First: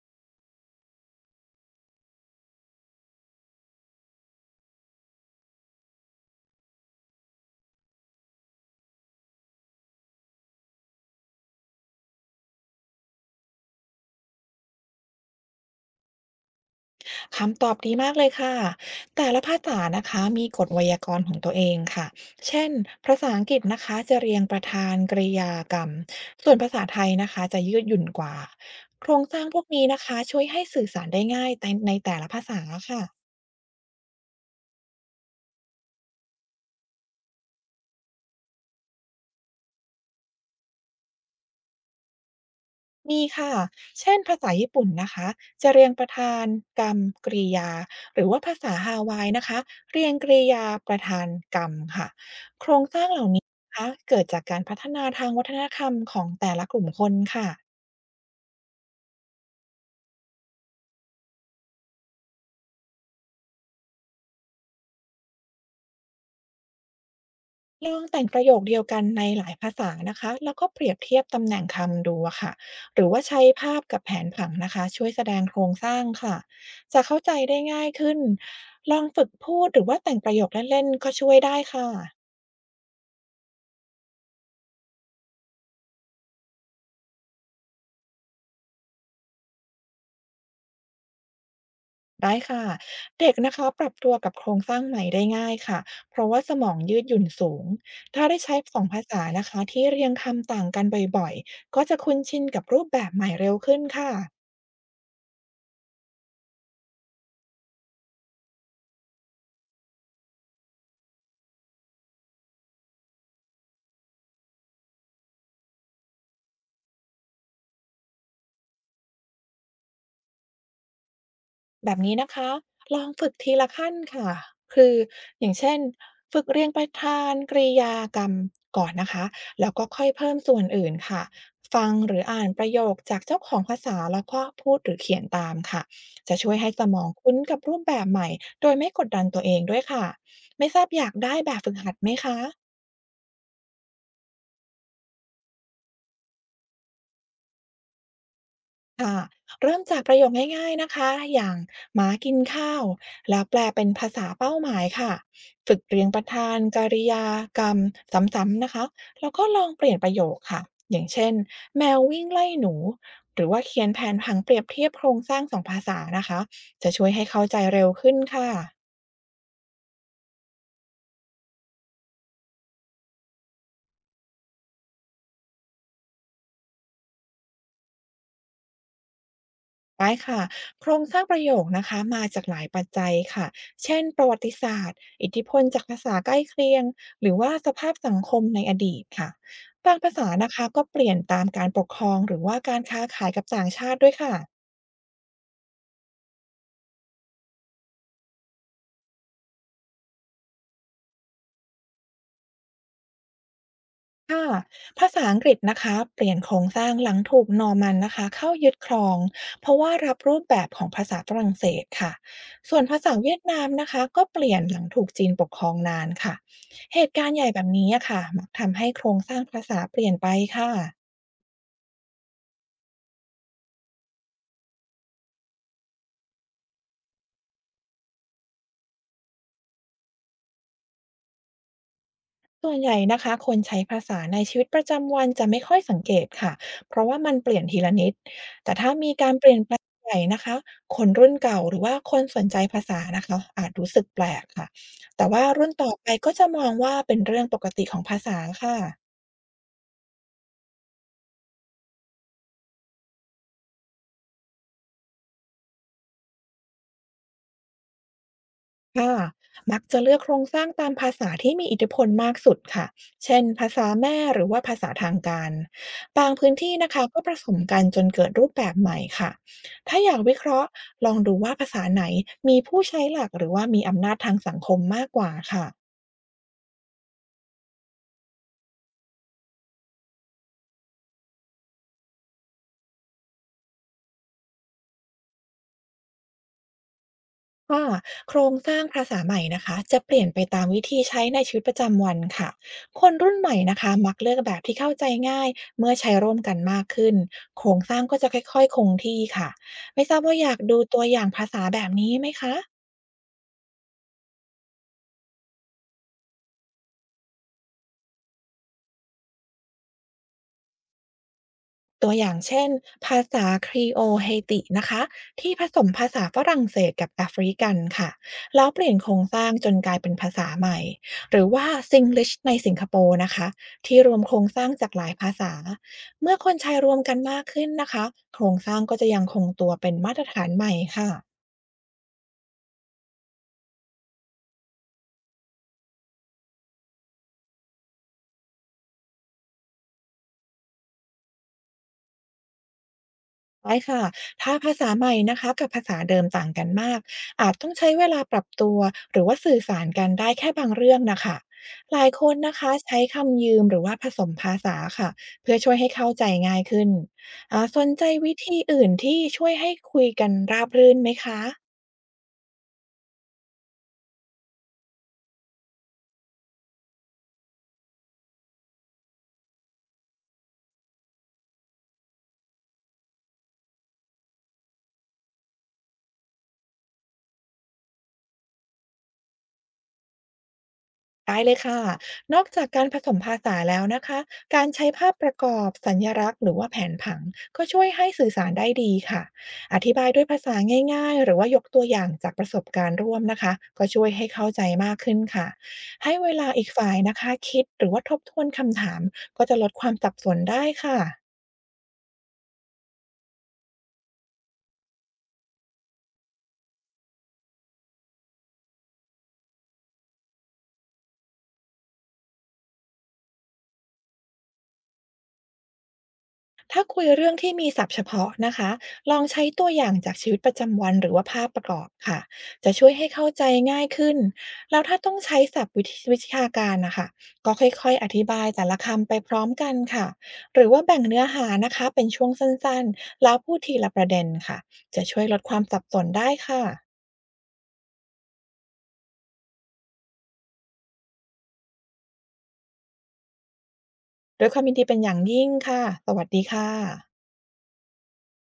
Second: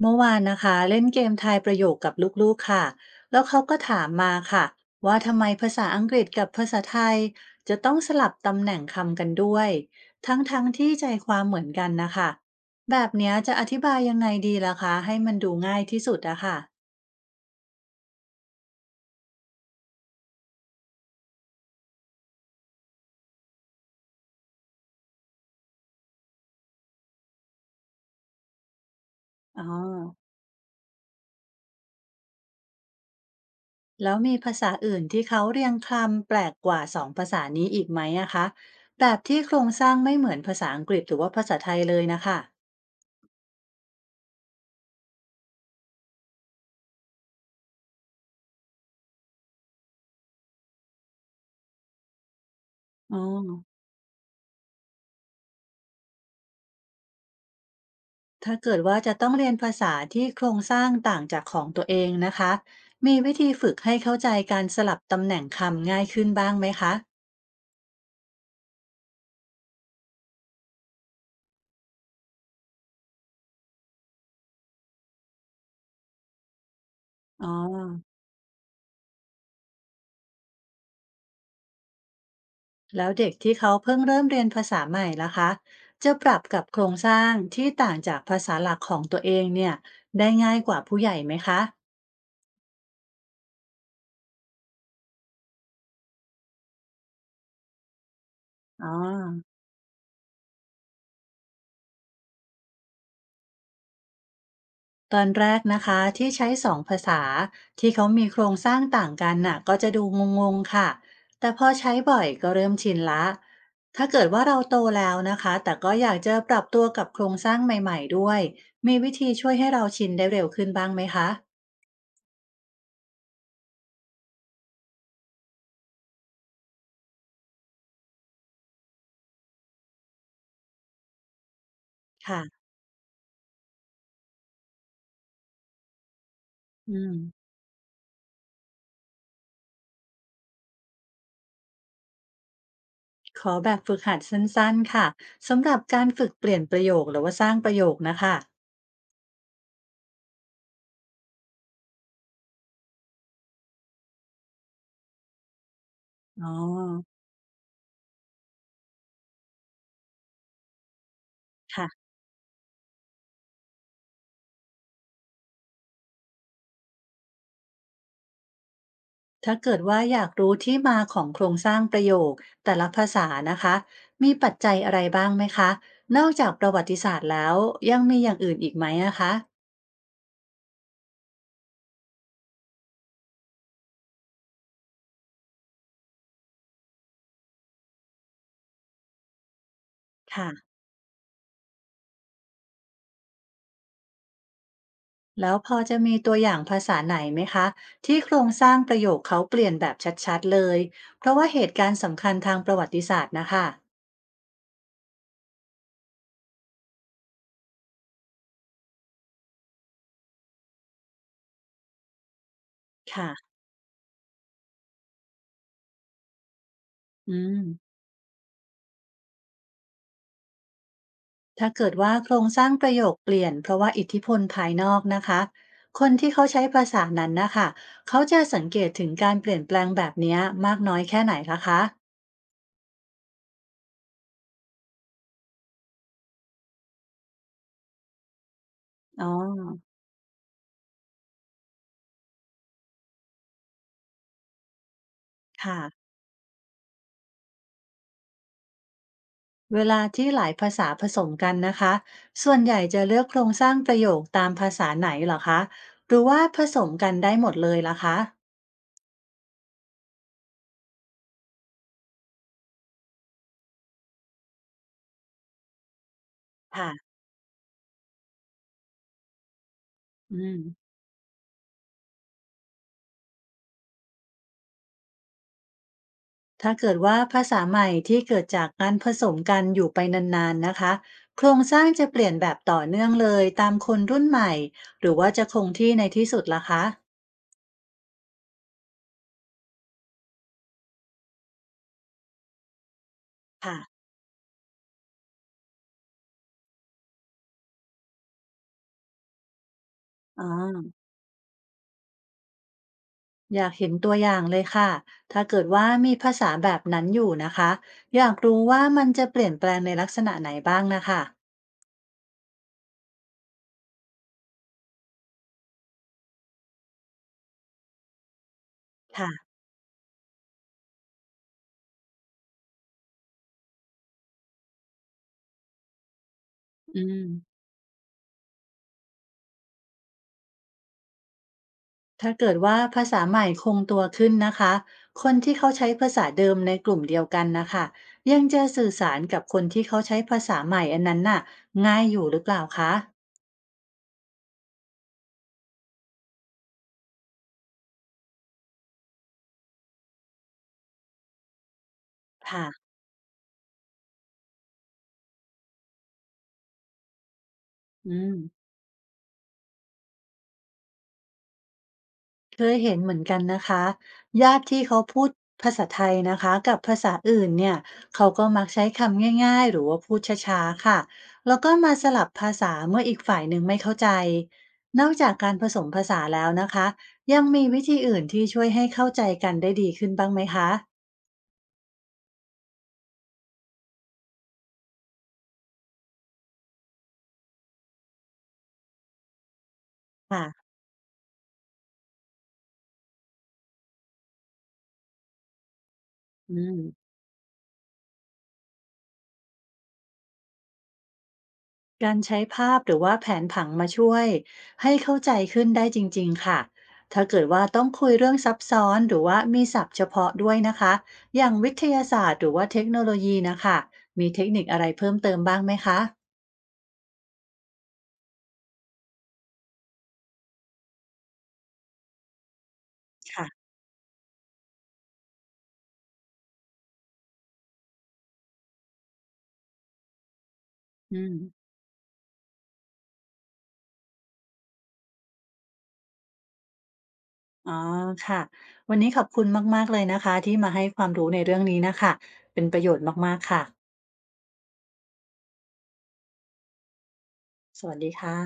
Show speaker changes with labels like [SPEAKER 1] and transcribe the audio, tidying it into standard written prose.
[SPEAKER 1] เมื่อวานนะคะเล่นเกมทายประโยคกับลูกๆค่ะแล้วเขาก็ถามมาค่ะว่าทำไมภาษาอังกฤษกับภาษาไทยจะต้องสลับตำแหน่งคำกันด้วยทั้งๆทที่ใจความเหมือนกันนะคะแบบเนี้ยจะอธิบายยังไงดีล่ะคะให้มันดูง่ายที่สุดอะค่ะ
[SPEAKER 2] คำตอบดีมากเลยค่ะ แต่ละภาษานะคะมีกฎไวยากรณ์ของตัวเองค่ะ เช่นภาษาอังกฤษนะคะจะเรียงประธานกริยากรรม ส่วนภาษาไทยนะคะจะยืดหยุ่นกว่า โครงสร้างพ
[SPEAKER 1] อ๋
[SPEAKER 2] ว
[SPEAKER 1] อ
[SPEAKER 2] กนี้นะคะช่วยให้สื่อสารได้ง่ายแต่ในแต่ละภาษาค่ะ
[SPEAKER 1] แล้วมีภาษาอื่นที่เขาเรียงคำแปลกกว่าสองภาษานี้อีกไหมอะคะแบบที่โครงสร้างไม่เหมือนภาษาอังกฤษหรือว่าภาษาไทยเลยนะคะ
[SPEAKER 2] มีค่ะเช่นภาษาญี่ปุ่นนะคะจะเรียงประธานกรรมกริยาหรือว่าภาษาฮาวายนะคะเรียงกริยาประธานกรรมค่ะโครงสร้าง
[SPEAKER 1] อ๋อ
[SPEAKER 2] เหล่านี้นะคะเกิดจากการพัฒนาทางวัฒนธรรมของแต่ละกลุ่มคนค่ะ
[SPEAKER 1] ถ้าเกิดว่าจะต้องเรียนภาษาที่โครงสร้างต่างจากของตัวเองนะคะ มีวิธีฝึกให้เข้าใจการสลับตำแหน่งคำง่ายขึ้นบ้างไหมคะ
[SPEAKER 2] ลองแต่งประโยคเดียวกันในหลายภาษานะคะแล้วก็เปรียบเทียบตำแหน่งคำดูอะค่ะหรือว่าใช้ภาพกับแผนผังนะคะช่วยแสดงโครงสร้างค่ะจะเข้าใจ
[SPEAKER 1] อ๋อ
[SPEAKER 2] ได้ง่ายขึ้นลองฝึกพูดหรือว่าแต่งประโยคเล่นๆก็ช่วยได้ค่ะ
[SPEAKER 1] แล้วเด็กที่เขาเพิ่งเริ่มเรียนภาษาใหม่ล่ะคะจะปรับกับโครงสร้างที่ต่างจากภาษาหลักของตัวเองเนี่ยได้ง่ายกว่าผู้ใหญ่ไหมคะ
[SPEAKER 2] ได้ค่ะเด็กนะคะปรับตัวกับโครงสร้างใหม่ได้ง่ายค่ะเพราะว่าสมองยืดหยุ่นสูงถ้าได้ใช้สอ
[SPEAKER 1] อ๋อ
[SPEAKER 2] งภาษานะคะที่เรียงคำต่างกันบ่อยๆก็จะคุ้นชินกับรูปแบบใหม่เร็วขึ้นค่ะ
[SPEAKER 1] ตอนแรกนะคะที่ใช้สองภาษาที่เขามีโครงสร้างต่างกันน่ะก็จะดูงงๆค่ะแต่พอใช้บ่อยก็เริ่มชินละถ้าเกิดว่าเราโตแล้วนะคะแต่ก็อยากจะปรับตัวกับโครงสร้างใหม่ๆด้วยมีวิธีช่วยให้เราชินได้เร็วขึ้นบ้างไหมคะ
[SPEAKER 2] แบบนี้นะคะ ลองฝึกทีละขั้นค่ะ คือ อย่างเช่น ฝึกเรียงประธานกริยากรรมก่อนนะคะ แล้วก็ค่อยเพิ่มส่วนอื่นค่ะ ฟังหรือ
[SPEAKER 1] ค่ะ
[SPEAKER 2] อ่านประโยคจากเจ้าของภาษาแล้วก็พูดหรือเขียนตามค่ะจะช่วยให้ส
[SPEAKER 1] อื
[SPEAKER 2] มองคุ้น
[SPEAKER 1] ม
[SPEAKER 2] กับรูปแบบใหม่โดยไม่กดดันตัวเองด้วยค่ะ ไม่ทราบอยากได้แบบฝึกหัดไหมคะ
[SPEAKER 1] ขอแบบฝึกหัดสั้นๆค่ะสำหรับการฝึกเปลี่ยนประโยคหรือว่าสร้างประโยคนะคะ
[SPEAKER 2] เริ่มจากประโยคง่ายๆนะคะ อย่างหมากินข้าว แล้วแปลเป็นภาษาเป้าหมายค่ะ ฝึกเรียงประ
[SPEAKER 1] อ๋อ
[SPEAKER 2] ธานกริยากรรมซ้ำๆนะคะแล้วก็ลองเปลี่ยนประโยคค่ะ อย่างเช่นแมว
[SPEAKER 1] ค่ะ
[SPEAKER 2] วิ่งไล่หนู หรือว่าเขียนแผนผังเปรียบเทียบโครงสร้างสองภาษานะคะ จะช่วยให้เข้าใจเร็วขึ้นค่ะ
[SPEAKER 1] ถ้าเกิดว่าอยากรู้ที่มาของโครงสร้างประโยคแต่ละภาษานะคะมีปัจจัยอะไรบ้างไหมคะนอกจากประวัติศาสตร์แล้วยังมีอย่างอื่นอีกไหมอะคะ
[SPEAKER 2] ได้ค่ะโครงสร้างประโยคนะคะมาจากหลายปัจจัยค่ะเช่นประวัติศาสตร์อิทธิพลจากภาษาใกล้เคียงหรือว่าสภาพสังคมในอดีตค่ะบางภาษา
[SPEAKER 1] ค่ะ
[SPEAKER 2] นะคะก็เปลี่ยนตามการปกครองหรือว่าการค้าขายกับต่างชาติด้วยค่ะ
[SPEAKER 1] แล้วพอจะมีตัวอย่างภาษาไหนไหมคะที่โครงสร้างประโยคเขาเปลี่ยนแบบชัดๆเลยเพราะว่าเหตุการณ์สำคัญทางประวัติศาสตร์นะคะ
[SPEAKER 2] ค่ะภาษาอังกฤษนะคะเปลี่ยนโครงสร้างหลังถูกนอร์มันนะคะเข้ายึดครองเพราะว่ารับรูปแบบของภาษาฝรั่งเศสค่ะส่วนภาษาเวียด
[SPEAKER 1] ค่ะ
[SPEAKER 2] นามนะคะก็เปลี่ยนหลังถูกจีนปกครองนานค่ะเหตุการ
[SPEAKER 1] อื
[SPEAKER 2] ณ์ใหญ่
[SPEAKER 1] ม
[SPEAKER 2] แบบนี้อะค่ะมักทำให้โครงสร้างภาษาเปลี่ยนไปค่ะ
[SPEAKER 1] ถ้าเกิดว่าโครงสร้างประโยคเปลี่ยนเพราะว่าอิทธิพลภายนอกนะคะคนที่เขาใช้ภาษานั้นนะคะเขาจะสังเกตถึงการเปลี่ยนแปลงแบบเนี้ยมากน้อยแค่ไหนล่ะคะ
[SPEAKER 2] ส่วนใหญ่นะคะคนใช้ภาษาในชีวิตประจำวันจะไม่ค่อยสังเกตค่ะเพราะว่ามันเปลี่ยนทีละนิดแต่ถ้ามี
[SPEAKER 1] อ๋อ
[SPEAKER 2] การเปลี่ยนแปลงใหญ่นะคะคนรุ่นเก่าหรือว่าคนสนใจภาษานะคะอาจรู้สึกแปลกค่ะแต่ว่ารุ่น
[SPEAKER 1] ค่ะ
[SPEAKER 2] ต่อไปก็จะมองว่าเป็นเรื่องปกติของภาษาค่ะ
[SPEAKER 1] เวลาที่หลายภาษาผสมกันนะคะส่วนใหญ่จะเลือกโครงสร้างประโยคตามภาษาไหนเหรอคะหรือว่าผสมกันได้หมดเลยล่ะคะ
[SPEAKER 2] ค่ะมักจะเลือกโครงสร้างตามภาษาที่มีอิทธิพลมากสุดค่ะ เช่นภาษาแม่หรือว่าภาษาทางการ บางพื้นที่นะคะ
[SPEAKER 1] ค่ะ
[SPEAKER 2] ก็ผสมกันจนเกิดรูปแบบใหม่ค่ะ ถ้าอยากวิ
[SPEAKER 1] อื
[SPEAKER 2] เค
[SPEAKER 1] ม
[SPEAKER 2] ราะห์ลองดูว่าภาษาไหนมีผู้ใช้หลักหรือว่ามีอำนาจทางสังคมมากกว่าค่ะ
[SPEAKER 1] ถ้าเกิดว่าภาษาใหม่ที่เกิดจากการผสมกันอยู่ไปนานๆนะคะโครงสร้างจะเปลี่ยนแบบต่อเนื่องเลยตามคนรุ่นใหม่หรือว่าจะคงที่ในที่สุดล่ะคะ
[SPEAKER 2] ค่ะโครงสร้างภาษาใหม่นะคะจะเปลี่ยนไปตามวิธีใช้ในชีวิตประจำวันค่ะคนรุ่นใหม่
[SPEAKER 1] ค่ะ
[SPEAKER 2] นะคะมักเลือกแบบที่เข้าใจง่ายเมื่อใช้ร่วมกันมากขึ้นโครงสร้างก็จะค่อยๆคงที่ค่ะไม่ทราบว่า
[SPEAKER 1] อ๋
[SPEAKER 2] อยากดู
[SPEAKER 1] อ
[SPEAKER 2] ตัวอย่างภาษาแบบนี้ไหมคะ
[SPEAKER 1] อยากเห็นตัวอย่างเลยค่ะถ้าเกิดว่ามีภาษาแบบนั้นอยู่นะคะอยากรู้ว่ามันจะเปลี่ยนแปลงในลักษณะไหนบ้างนะคะ
[SPEAKER 2] ตัวอย่างเช่นภาษาครีโอเฮตินะคะที่ผสมภาษาฝรั่งเศสกับแอฟริกันค่ะแล้วเปลี่ยนโครง
[SPEAKER 1] ค่ะ
[SPEAKER 2] สร้างจนกลายเป็นภาษาใหม่หรือว่าซิงลิชในสิงคโปร์นะคะที่รวมโครงสร้างจากหลายภาษาเมื่อคนใช้รวม
[SPEAKER 1] อื
[SPEAKER 2] กัน
[SPEAKER 1] ม
[SPEAKER 2] มากขึ้นนะคะโครงสร้างก็จะยังคงตัวเป็นมาตรฐานใหม่ค่ะ
[SPEAKER 1] ถ้าเกิดว่าภาษาใหม่คงตัวขึ้นนะคะ คนที่เขาใช้ภาษาเดิมในกลุ่มเดียวกันนะคะยังจะสื่อสารกับคนที่เขาใช้ภาษาใหม่อันนั้นน่ะง่ายอยู่หรือเปล่าคะ
[SPEAKER 2] ใช่ค่ะถ้าภาษาใหม่นะคะกับภาษาเดิมต่างกันมาก อาจต้องใช้เวลาปรับตัวหรือว่าสื่อสารกันได้แค่บางเรื่องนะคะหลายคนนะ
[SPEAKER 1] ค่ะ
[SPEAKER 2] คะใช้คำยืมหรือว่าผสมภาษาค่ะเพื่อช่วยให้เข้าใจง่ายขึ้นสนใจ
[SPEAKER 1] อืม
[SPEAKER 2] วิธีอื่นที่ช่วยให้คุยกันราบรื่นไหมคะ
[SPEAKER 1] เคยเห็นเหมือนกันนะคะญาติที่เขาพูดภาษาไทยนะคะกับภาษาอื่นเนี่ยเขาก็มักใช้คำง่ายๆหรือว่าพูดช้าๆค่ะแล้วก็มาสลับภาษาเมื่ออีกฝ่ายหนึ่งไม่เข้าใจนอกจากการผสมภาษาแล้วนะคะยังมีวิธีอื่นที่ช่วยให้เข้าใจกันได้ดีขึ้นบ้างไหมคะ
[SPEAKER 2] ได้เลยค่ะ นอกจากการผสมภาษาแล้วนะคะ การใช้ภาพประกอบสัญลักษณ์หรือว่าแผนผังก็ช่วยให้สื่อสารได้ดีค่ะ อธิบายด้วยภาษา
[SPEAKER 1] ค่ะ
[SPEAKER 2] ง่ายๆหรือว่ายกตัวอย่างจากประสบการณ์ร่วมนะคะก็ช่วยให้เข้าใจมากขึ้นค่ะให้เวลา
[SPEAKER 1] อื
[SPEAKER 2] อีก
[SPEAKER 1] ม
[SPEAKER 2] ฝ่ายนะคะคิดหรือว่าทบทวนคำถามก็จะลดความสับสนได้ค่ะ
[SPEAKER 1] การใช้ภาพหรือว่าแผนผังมาช่วยให้เข้าใจขึ้นได้จริงๆค่ะ ถ้าเกิดว่าต้องคุยเรื่องซับซ้อนหรือว่ามีศัพท์เฉพาะด้วยนะคะ อย่างวิทยาศาสตร์หรือว่าเทคโนโลยีนะคะ มีเทคนิคอะไรเพิ่มเติมบ้างไหมคะ
[SPEAKER 2] ถ้าคุยเรื่องที่มีศัพท์เฉพาะนะคะลองใช้ตัวอย่างจากชีวิตประจำวันหรือว่าภาพประกอบค่ะจะช่วยให้เข้าใจ
[SPEAKER 1] ค่ะ
[SPEAKER 2] ง่ายขึ้นแล้วถ้าต้องใช้ศัพท์วิทวิชาการนะคะก็ค่อยๆอธิบายแต่ละคำไปพร้อมกันค่ะหรือว่าแบ่ง
[SPEAKER 1] อื
[SPEAKER 2] เนื้อ
[SPEAKER 1] ม
[SPEAKER 2] หานะคะเป็นช่วงสั้นๆแล้วพูดทีละประเด็นค่ะจะช่วยลดความสับสนได้ค่ะ
[SPEAKER 1] อ๋อค่ะ วันนี้ขอบคุณมากๆเลยนะคะที่มาให้ความรู้ในเรื่องนี้นะคะ เป็นประโยชน์มากๆค่ะ
[SPEAKER 2] ด้วยความยินดีเป็นอย่างยิ่งค่ะสวัสดีค่ะ
[SPEAKER 1] สวัสดีค่ะ